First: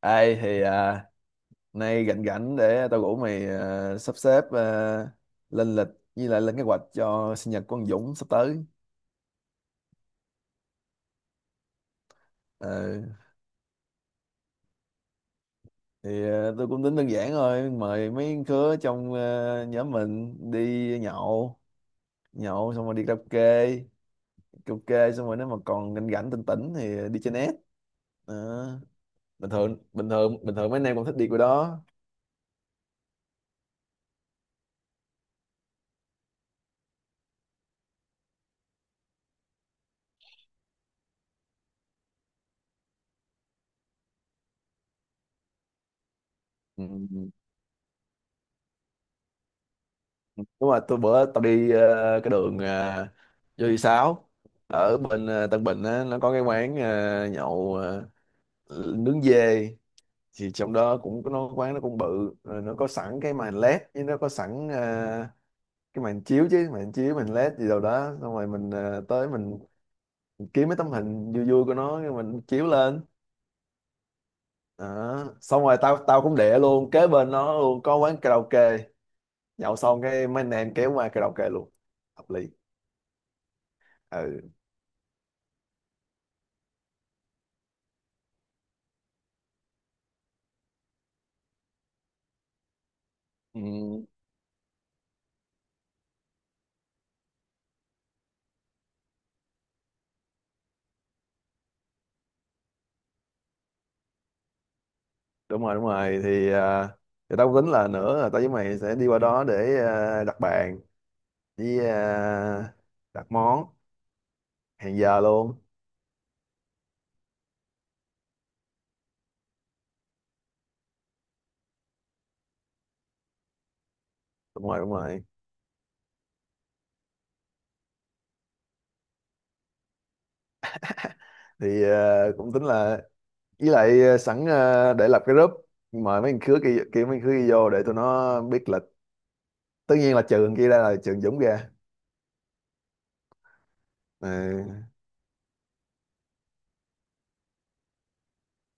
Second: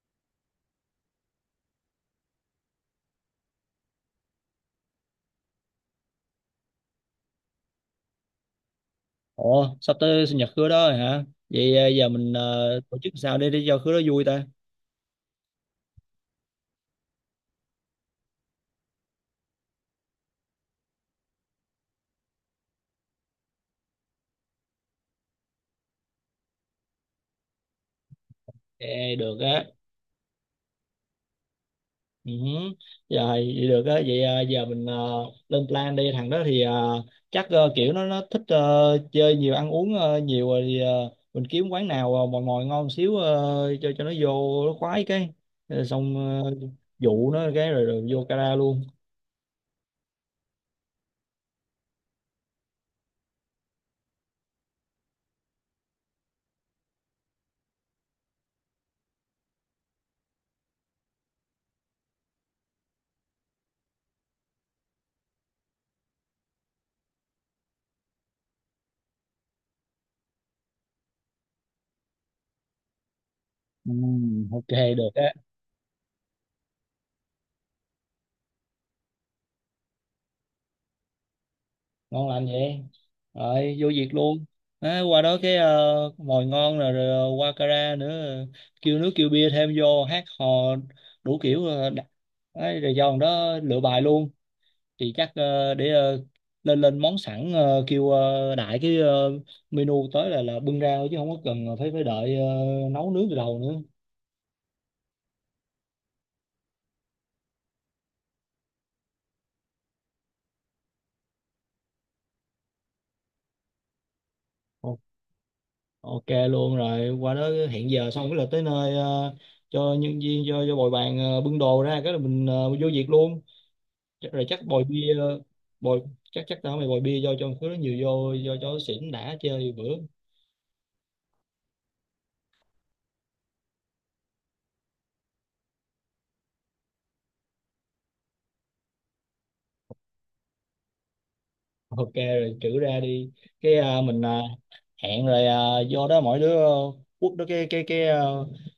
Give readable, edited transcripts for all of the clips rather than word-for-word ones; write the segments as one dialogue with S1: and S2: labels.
S1: Ai thì à, nay rảnh rảnh để tao rủ mày à, sắp xếp à, lên lịch với lại lên kế hoạch cho sinh nhật của anh Dũng sắp tới.
S2: Ồ, sắp tới sinh nhật Khứa đó rồi hả? Vậy à, giờ mình
S1: Ờ,
S2: tổ chức sao để cho Khứa đó vui ta?
S1: thì à, tôi cũng tính đơn giản thôi, mời mấy đứa trong à, nhóm mình đi nhậu, nhậu xong rồi đi karaoke, karaoke xong rồi nếu mà còn rảnh rảnh tỉnh tỉnh thì đi chơi net. Ờ,
S2: Ê, được
S1: Bình
S2: á.
S1: thường bình thường bình thường mấy anh em cũng thích đi cái đó.
S2: Ừ, hứ. Rồi, vậy được á. Vậy à, giờ mình lên plan đi. Thằng đó thì chắc kiểu nó thích chơi nhiều, ăn uống nhiều rồi thì mình kiếm quán nào mòi mòi ngon xíu cho nó vô nó khoái cái. Rồi xong
S1: Ừ.
S2: dụ nó cái rồi, rồi vô cara luôn.
S1: Đúng rồi, tôi bữa tao đi cái đường vô thị sáu ở bên Tân Bình á, nó có cái quán nhậu nướng dê thì trong đó cũng có nó quán, nó cũng bự rồi, nó có sẵn cái màn led với nó có sẵn cái màn chiếu chứ màn chiếu màn led gì đâu đó, xong rồi mình tới mình kiếm mấy tấm hình vui vui của nó cái mình chiếu lên
S2: Ừ, ok, được
S1: đó.
S2: á.
S1: Xong rồi tao tao cũng để luôn kế bên nó luôn có quán karaoke, nhậu xong cái mấy anh em kéo qua karaoke luôn.
S2: Ngon
S1: Hợp
S2: lành
S1: lý.
S2: vậy, rồi vô việc luôn.
S1: Ừ.
S2: Á, qua đó cái mồi ngon rồi, rồi qua kara nữa, kêu nước kêu bia thêm vô hát hò đủ kiểu đấy, rồi do thằng đó
S1: Ừ.
S2: lựa bài luôn. Thì chắc lên lên món sẵn, kêu đại cái menu tới là bưng ra thôi chứ không có cần phải phải đợi nấu nướng từ đầu nữa.
S1: Đúng rồi, đúng rồi, thì à, thì tao tính là nữa là tao với mày sẽ đi qua đó để à, đặt bàn với à, đặt món,
S2: O-
S1: hẹn giờ luôn.
S2: ok luôn, rồi qua đó hẹn giờ xong cái là tới nơi, cho nhân viên cho bồi bàn bưng đồ ra cái là mình vô việc luôn. Chắc, rồi chắc
S1: Đúng rồi,
S2: bồi
S1: đúng
S2: bia,
S1: rồi,
S2: bồi, chắc chắc tao mày bồi bia do cho một thứ nó nhiều vô do cho xỉn đã chơi bữa.
S1: thì à, cũng tính là với lại à, sẵn à, để lập cái group mời mấy thằng khứa kia kia mấy thằng khứa kia vô để tụi nó biết lịch, tất nhiên là trừ thằng kia ra là trừ Dũng ra.
S2: Ok rồi, trữ ra đi, cái
S1: Ừ.
S2: hẹn rồi do đó mỗi đứa quất đó cái cái cái à,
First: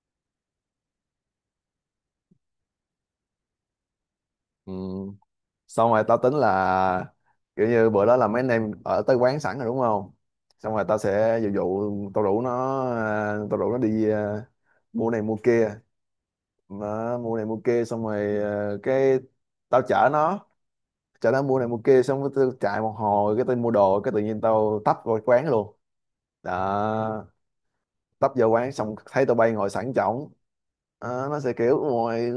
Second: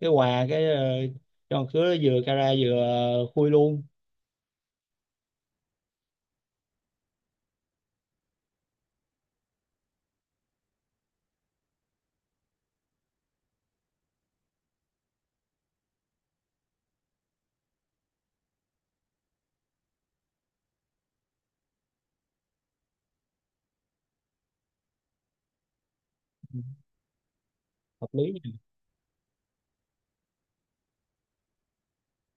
S2: cái quà, cái cho một thứ nó vừa cara vừa khui luôn.
S1: Ừ. Xong rồi tao tính là kiểu như bữa đó là mấy anh em ở tới quán sẵn rồi đúng không, xong rồi tao sẽ dụ dụ tao rủ nó à, tao rủ nó đi à, mua này mua kia, nó mua này mua kia xong rồi à, cái tao chở nó mua này mua kia xong rồi tao chạy một hồi cái tao mua đồ cái tự nhiên tao tấp vào quán luôn,
S2: Ừ,
S1: đó,
S2: hợp lý
S1: tấp vô
S2: nha.
S1: quán xong thấy tụi bay ngồi sẵn chổng. Đó, nó sẽ kiểu ngồi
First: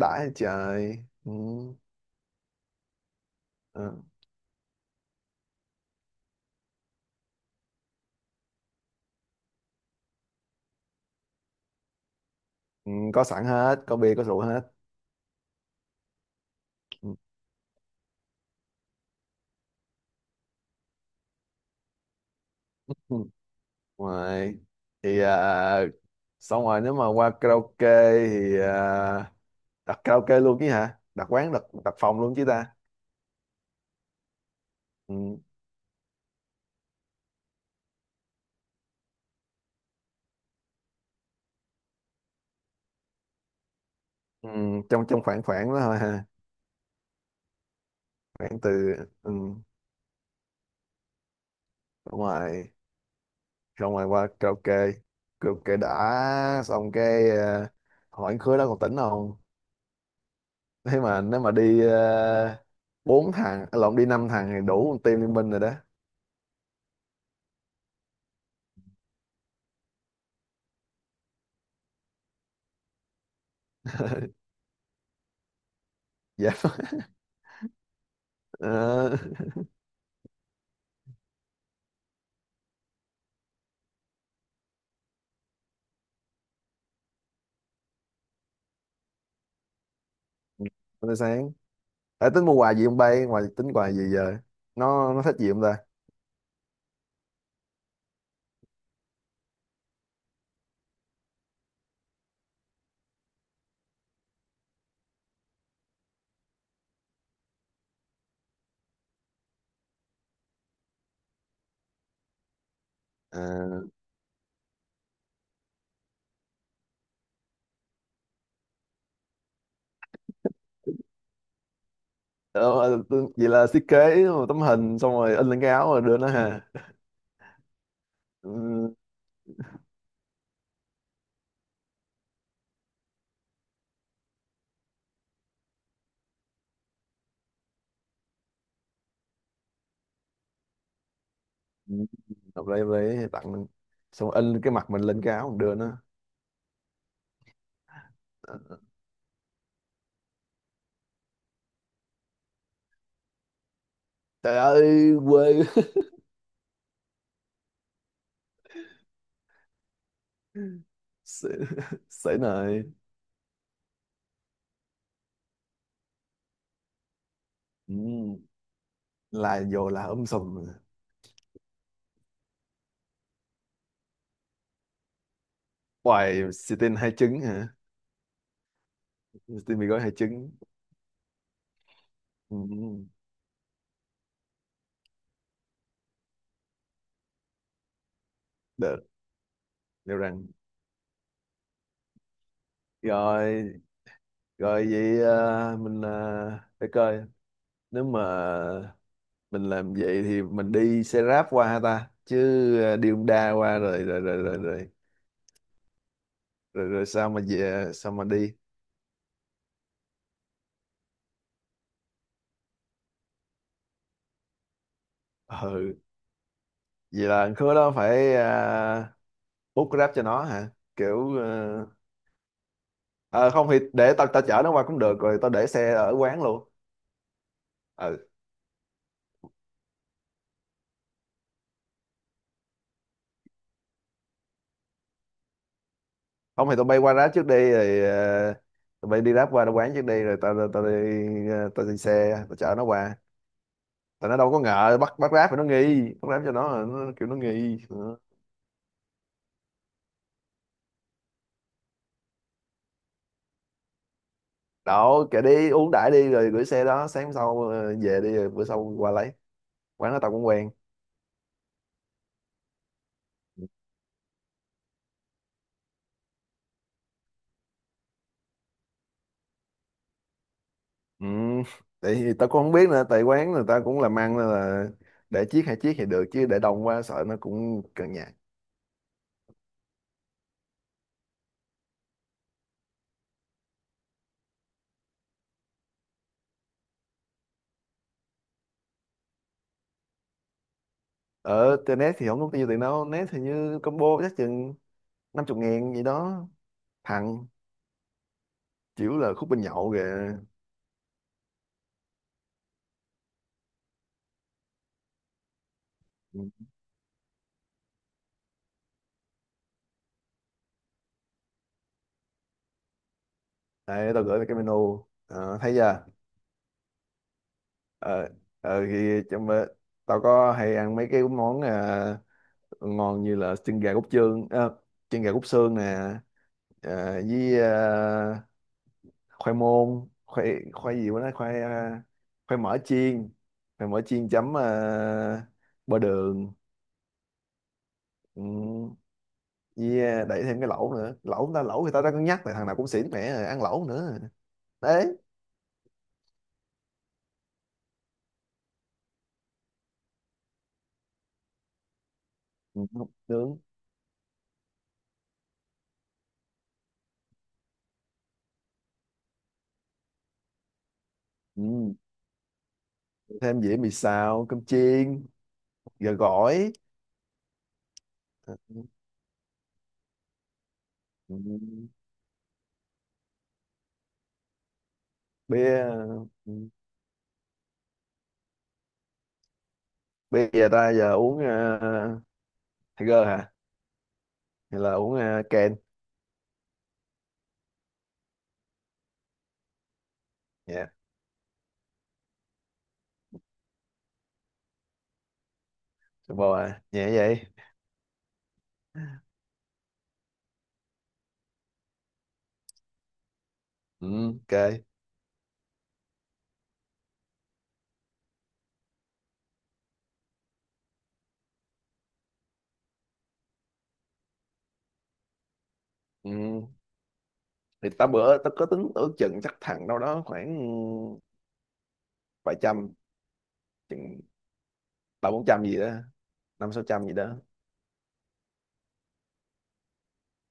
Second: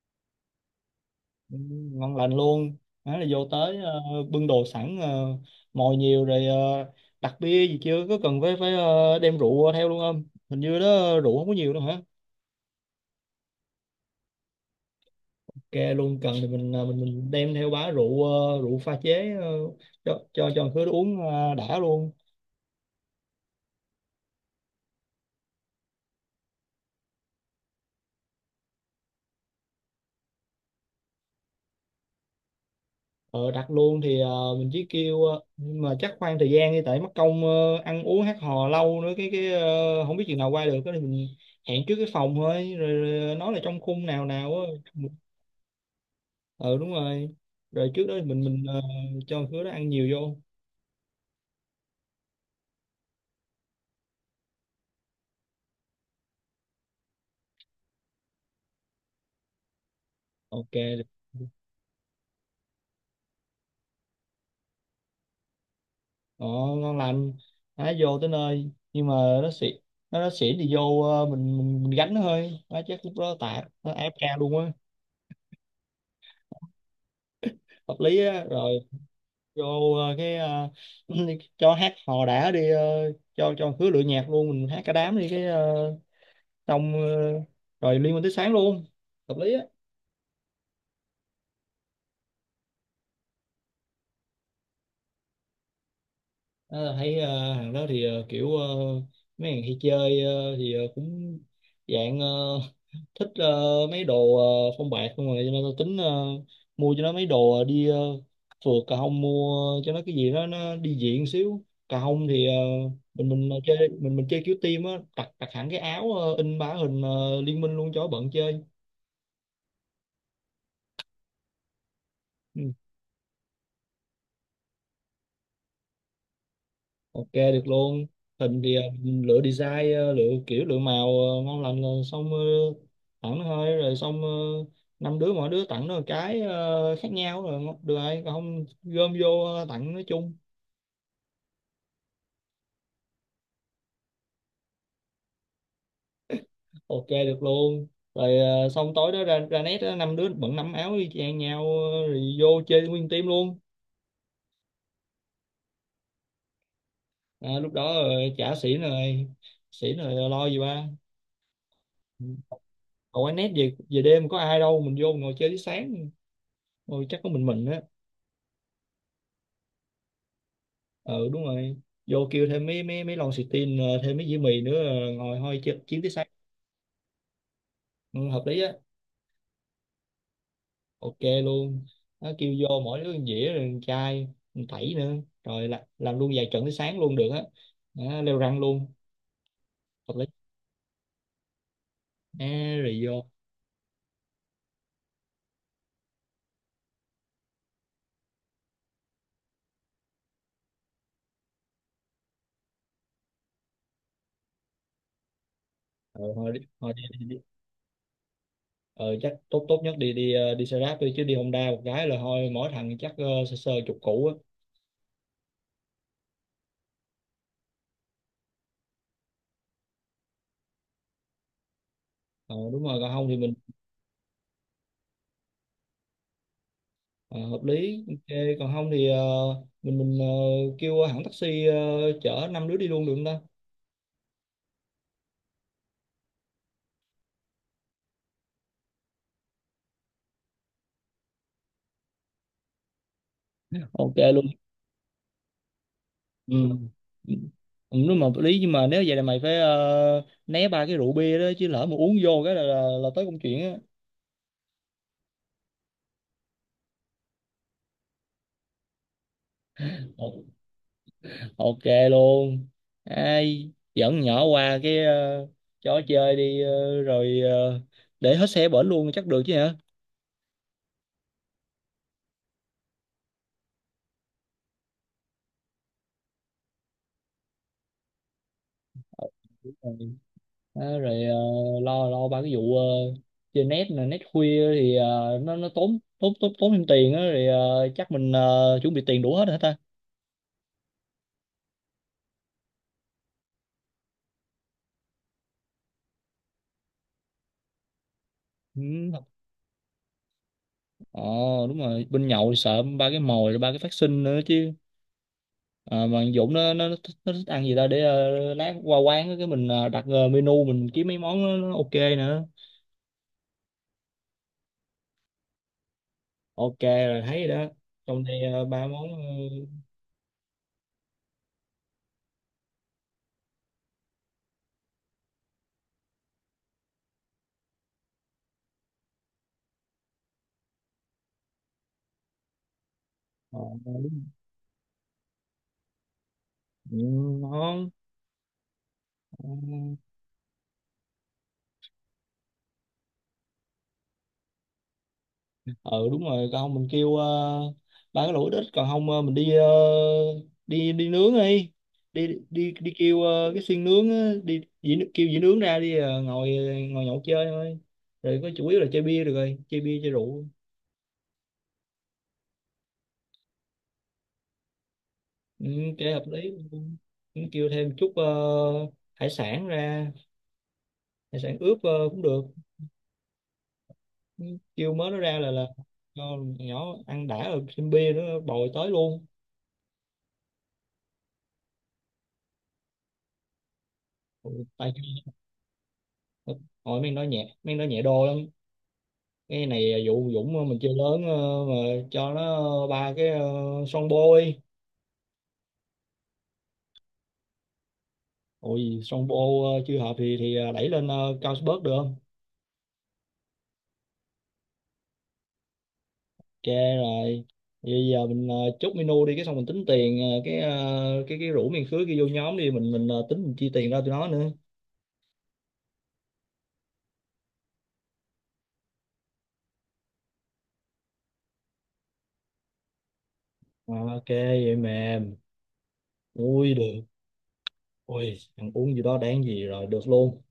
S1: đãi trời. Ừ.
S2: Ừ, ngon lành luôn, đó là vô tới
S1: Ừ.
S2: bưng đồ sẵn, mồi nhiều rồi, đặt bia gì chưa, có cần phải phải ờ, đem rượu theo luôn không? Hình như đó rượu không có nhiều đâu hả?
S1: Ừ, có sẵn hết, có bia có rượu hết.
S2: Ok luôn, cần thì mình à, mình
S1: Ừ.
S2: mình đem theo bá rượu, rượu pha chế cho khứa uống đã luôn.
S1: Ừ. Ngoài thì à, xong rồi nếu mà qua karaoke thì à, đặt karaoke luôn chứ hả? Đặt quán đặt đặt phòng luôn chứ ta?
S2: Ờ, Đặt luôn thì mình chỉ kêu,
S1: Ừ,
S2: nhưng mà chắc khoan thời gian đi tại mất công ăn uống hát hò lâu nữa không biết chừng nào qua được, cái thì mình hẹn trước cái phòng thôi, rồi, rồi nói là trong khung nào
S1: ừ,
S2: nào á.
S1: trong trong khoảng khoảng đó thôi ha,
S2: Ờ đúng rồi, rồi trước đó thì mình
S1: khoảng
S2: mình
S1: từ
S2: ờ,
S1: ừ,
S2: cho khứa đó ăn nhiều vô.
S1: đúng rồi, xong rồi qua karaoke, karaoke đã xong cái à, hỏi anh khứa đó còn tỉnh không? Thế
S2: Ok.
S1: mà nếu mà đi à, bốn thằng, à, lộn, đi năm thằng thì đủ một team liên minh rồi đó.
S2: Ồ, ngon lành. Nó vô tới nơi nhưng mà nó xỉn, nó xỉn thì vô, mình gánh nó thôi, nó chắc lúc đó tạt nó ép ca luôn á.
S1: Dạ.
S2: Hợp lý á, rồi
S1: Ờ,
S2: vô cho hát hò đã đi, cho khứa lựa nhạc luôn, mình hát cả đám đi cái xong ờ, rồi liên minh tới sáng luôn. Hợp lý á.
S1: Hôm nay sáng. Ê, tính mua quà gì không bay, ngoài tính quà gì giờ, nó thích gì không ta?
S2: Đó là thấy, hàng đó thì kiểu mấy hàng hay chơi thì cũng dạng thích mấy đồ phong bạc không, rồi cho nên tôi tính mua cho nó mấy đồ đi phượt. Cà hông mua cho nó cái gì đó nó đi diện xíu. Cà hông thì ờ, mình
S1: À,
S2: mình ờ, chơi mình mình chơi kiểu team á, đặt đặt hẳn cái áo, in bá hình liên minh luôn cho bận chơi. Ừ.
S1: vậy là thiết kế một tấm hình xong rồi in lên cái áo rồi đưa nó ha.
S2: Ok, được luôn. Hình thì
S1: Ừ,
S2: lựa design, lựa kiểu lựa màu ngon lành rồi, xong tặng thôi, rồi xong năm đứa mỗi đứa tặng nó một cái khác nhau rồi được rồi, còn không gom vô tặng nói chung.
S1: ừ, hợp lý tặng mình. Xong rồi in cái mặt mình lên cái áo mình đưa nó.
S2: Ok, được luôn, rồi
S1: Ờ,
S2: xong tối đó ra ra nét đó, năm đứa bận năm áo y chang nhau. Rồi vô chơi nguyên team luôn.
S1: trời ơi quê.
S2: Lúc đó chả xỉn rồi, xỉn rồi lo gì ba.
S1: Sể này.
S2: Còn quán nét về về đêm có ai đâu, mình vô ngồi chơi tới sáng, ngồi chắc có mình á.
S1: Ừ, là vô là ấm sùm.
S2: Ừ đúng rồi, vô kêu thêm mấy mấy mấy lon xì tin, thêm mấy dĩa mì nữa, ngồi chiến tới sáng.
S1: Hoài Sitin hai trứng hả?
S2: Ừ, hợp lý á.
S1: Sitin mì gói hai trứng.
S2: Ok luôn, nó kêu vô mỗi
S1: Ừ,
S2: đứa một dĩa rồi một chai, một tẩy nữa, rồi làm luôn vài trận tới sáng luôn, được á. Đó, leo răng luôn.
S1: được.
S2: Hợp
S1: Leo
S2: lý.
S1: răng.
S2: Rồi vô.
S1: Rồi rồi vậy à, mình à, để coi nếu mà mình làm vậy thì mình đi xe ráp qua ha ta chứ? À, đi Honda qua rồi rồi rồi rồi rồi
S2: Ờ
S1: rồi,
S2: thôi đi,
S1: rồi
S2: đi,
S1: sao
S2: đi.
S1: mà về, sao mà đi?
S2: Ờ, chắc tốt, tốt nhất đi, đi xe ráp đi chứ đi Honda một cái là thôi, mỗi thằng chắc sơ sơ chục củ á.
S1: Ừ, vậy là khứa đó phải à, bút grab cho nó hả, kiểu à,
S2: Ờ đúng rồi, còn không thì
S1: à,
S2: mình.
S1: không thì để tao tao chở nó qua cũng được rồi tao để xe ở quán luôn.
S2: Ờ, hợp lý,
S1: Ừ,
S2: ok, còn không thì mình kêu hãng taxi, chở năm đứa đi luôn được không ta?
S1: không thì tao bay qua grab trước đi rồi à, tụi bay đi ráp qua nó quán trước đi rồi tao tao đi tao đi xe tao chở nó qua.
S2: Ok
S1: Tại nó
S2: luôn.
S1: đâu có ngờ bắt bắt ráp thì nó nghi bắt ráp cho
S2: Ừ.
S1: nó kiểu nó nghi.
S2: Ừ,
S1: Đó.
S2: đúng mà hợp lý, nhưng mà nếu vậy là mày phải né ba cái rượu bia đó, chứ lỡ mà uống vô cái là tới công chuyện á.
S1: Kệ đi uống đãi đi rồi gửi xe đó sáng sau về đi rồi bữa sau qua lấy. Quán đó tao
S2: Ồ,
S1: cũng quen.
S2: ok luôn. Ai dẫn nhỏ qua cái chỗ chơi đi, rồi để hết xe bển luôn chắc được chứ hả?
S1: Ừ. Tại vì tao cũng không biết nữa, tại quán người ta cũng làm ăn nên là để chiếc, hai chiếc thì được chứ để đông quá sợ nó cũng cận nhạt.
S2: Ờ, đúng rồi. Đó, rồi lo lo ba cái vụ chơi net nè, net khuya thì nó tốn tốn tốn tốn thêm tiền á, rồi chắc mình chuẩn bị tiền đủ hết hả ta?
S1: Ở trên net thì không có nhiêu tiền đâu, net thì như combo chắc chừng năm chục ngàn gì đó, thằng
S2: Ừ.
S1: chịu là khúc bên nhậu kìa.
S2: Ờ đúng rồi, bên nhậu thì sợ ba cái mồi rồi ba cái phát sinh nữa chứ. Ờ, mà thằng
S1: Ừ.
S2: Dũng nó thích, nó thích ăn gì ta, để lát qua quán á, cái mình đặt menu, mình kiếm mấy món nó ok nữa.
S1: Đây tao gửi mày cái menu. Ờ, thấy chưa?
S2: Ok rồi, thấy rồi đó, trong
S1: ờ
S2: đây ba món.
S1: thì trong tao có hay ăn mấy cái món ngon như là chân gà cốt xương, chân gà cốt xương nè, với khoai môn khoai khoai gì quá đó, khoai khoai mỡ chiên
S2: ờ,
S1: khoai
S2: ờ,
S1: mỡ chiên chấm bơ đường.
S2: ừ, ngon.
S1: Ừ,
S2: Ừ.
S1: với đẩy thêm cái lẩu nữa, lẩu ta, lẩu thì tao đã cân nhắc tại thằng nào cũng xỉn mẹ rồi, ăn lẩu nữa đấy.
S2: Ừ đúng rồi, còn không mình kêu ba cái lẩu ít ít, còn không mình đi, ờ, đi đi nướng đi,
S1: Ừ,
S2: đi
S1: không
S2: kêu
S1: nướng.
S2: cái xiên nướng á, kêu dĩ nướng ra đi, ngồi ngồi nhậu chơi thôi, rồi có chủ yếu là chơi bia, được rồi chơi bia chơi rượu.
S1: Ừ. Thêm dĩa mì xào, cơm chiên,
S2: Ừ,
S1: gà
S2: chơi hợp lý.
S1: gỏi.
S2: Ừ, kêu thêm chút
S1: Ờ.
S2: hải sản ra,
S1: Ừ.
S2: hải sản
S1: Ừ.
S2: ướp cũng được. Ừ, kêu mớ nó ra là cho
S1: bia
S2: nhỏ ăn đã rồi thêm bia nữa bồi tới luôn.
S1: bia giờ ta, giờ uống Tiger hả?
S2: Ừ,
S1: Hay
S2: tại
S1: là uống Ken?
S2: hồi mình nói nhẹ, mình nói nhẹ đồ lắm. Cái này vụ Dũng, mình
S1: Dạ.
S2: chơi lớn mà cho nó ba cái son bôi,
S1: Super à nhẹ vậy?
S2: ôi son bô chưa hợp thì đẩy lên cao sport được không?
S1: Ừ, ok.
S2: Ok rồi, bây giờ mình chốt menu đi cái xong mình tính tiền cái rủ miền khứa kia vô nhóm đi, mình tính mình chi tiền ra tụi nó nữa.
S1: Ừ. Thì ta bữa ta có tính ước chừng chắc thằng đâu đó khoảng vài trăm,
S2: Ờ,
S1: chừng
S2: ok vậy
S1: ba
S2: mềm.
S1: bốn trăm gì đó, năm
S2: Ui
S1: sáu
S2: được.
S1: trăm gì đó.
S2: Ui ăn uống gì đó đáng gì, rồi được luôn.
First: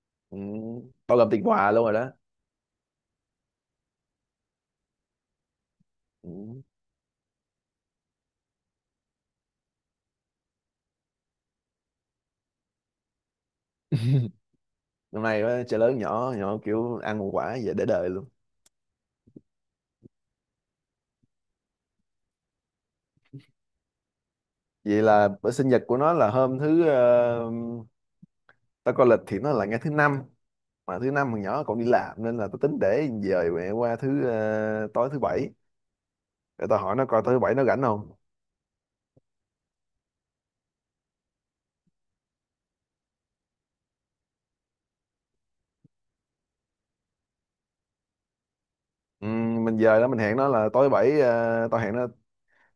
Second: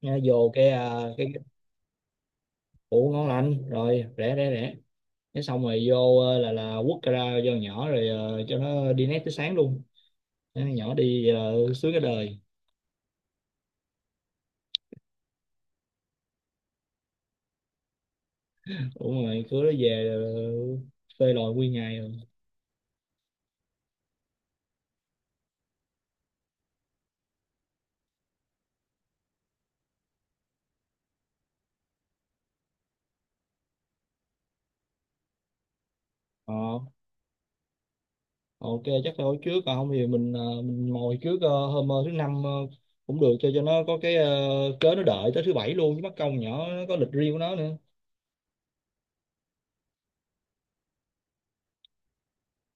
S2: Nha,
S1: Ừ.
S2: vô cái
S1: Bao gồm tiền quà luôn rồi đó.
S2: ủ, ngon lành rồi, rẻ rẻ rẻ, cái xong rồi vô
S1: Ừ.
S2: là quất ra cho nhỏ, rồi cho nó đi nét tới sáng luôn. Thế nhỏ đi vậy sướng cái đời.
S1: Năm nay đó, chơi lớn nhỏ nhỏ kiểu ăn một quả vậy để đời luôn.
S2: Đúng rồi, cứ nó về phê lòi nguyên ngày rồi.
S1: Vậy là bữa sinh nhật của nó là hôm thứ ta coi lịch thì nó là ngày thứ năm, mà thứ năm thằng nhỏ còn đi làm nên là tao tính để dời mẹ qua thứ tối thứ bảy,
S2: ờ,
S1: để tao hỏi nó coi tối thứ bảy nó rảnh không.
S2: ok, chắc phải hồi trước, còn không thì mình mình ngồi trước, hôm thứ năm cũng được, cho nó có cái cớ, nó đợi tới thứ bảy luôn chứ mất công, nhỏ nó có lịch riêng của nó nữa.
S1: Ừ, mình dời đó mình hẹn nó là tối thứ bảy, tao hẹn nó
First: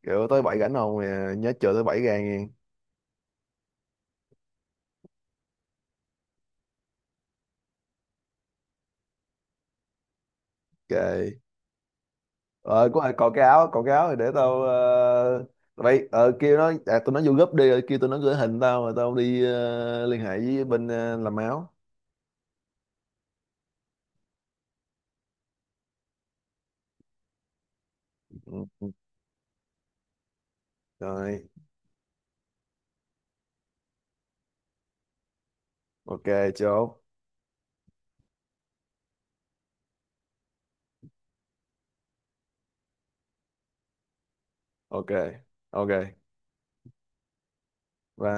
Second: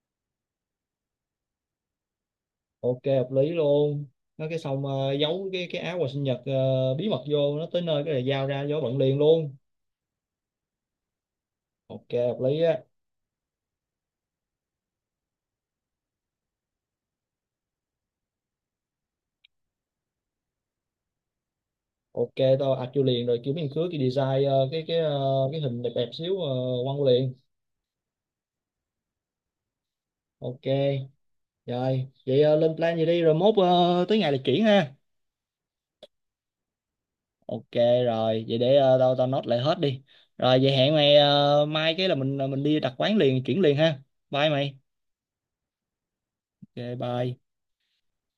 S1: kiểu tối thứ bảy rảnh không. Ờ, nhớ chờ thứ bảy ra nghe.
S2: Ok, hợp lý luôn. Nó cái xong giấu cái áo quà sinh nhật bí mật, vô nó tới nơi cái này giao ra giấu bận liền luôn.
S1: Ok.
S2: Ok, hợp lý á.
S1: Ờ có còn cái áo, thì để tao tụi bay kêu nó à, tụi nó vô group đi rồi kêu tụi nó gửi hình tao rồi tao đi liên hệ với bên làm áo.
S2: Ok, tao ạch vô liền rồi kiểu miếng khứa cái design cái hình đẹp đẹp xíu, quăng vô liền.
S1: Ừ, ừ,
S2: Ok.
S1: rồi.
S2: Rồi vậy lên plan gì đi, rồi mốt tới ngày là chuyển ha.
S1: Ok, chốt.
S2: Ok. Rồi vậy để ờ, tao tao nốt lại hết đi. Rồi vậy hẹn mày mai cái là mình đi đặt quán liền chuyển liền ha. Bye mày.
S1: Ok. Ok,
S2: Ok. Bye.
S1: bye.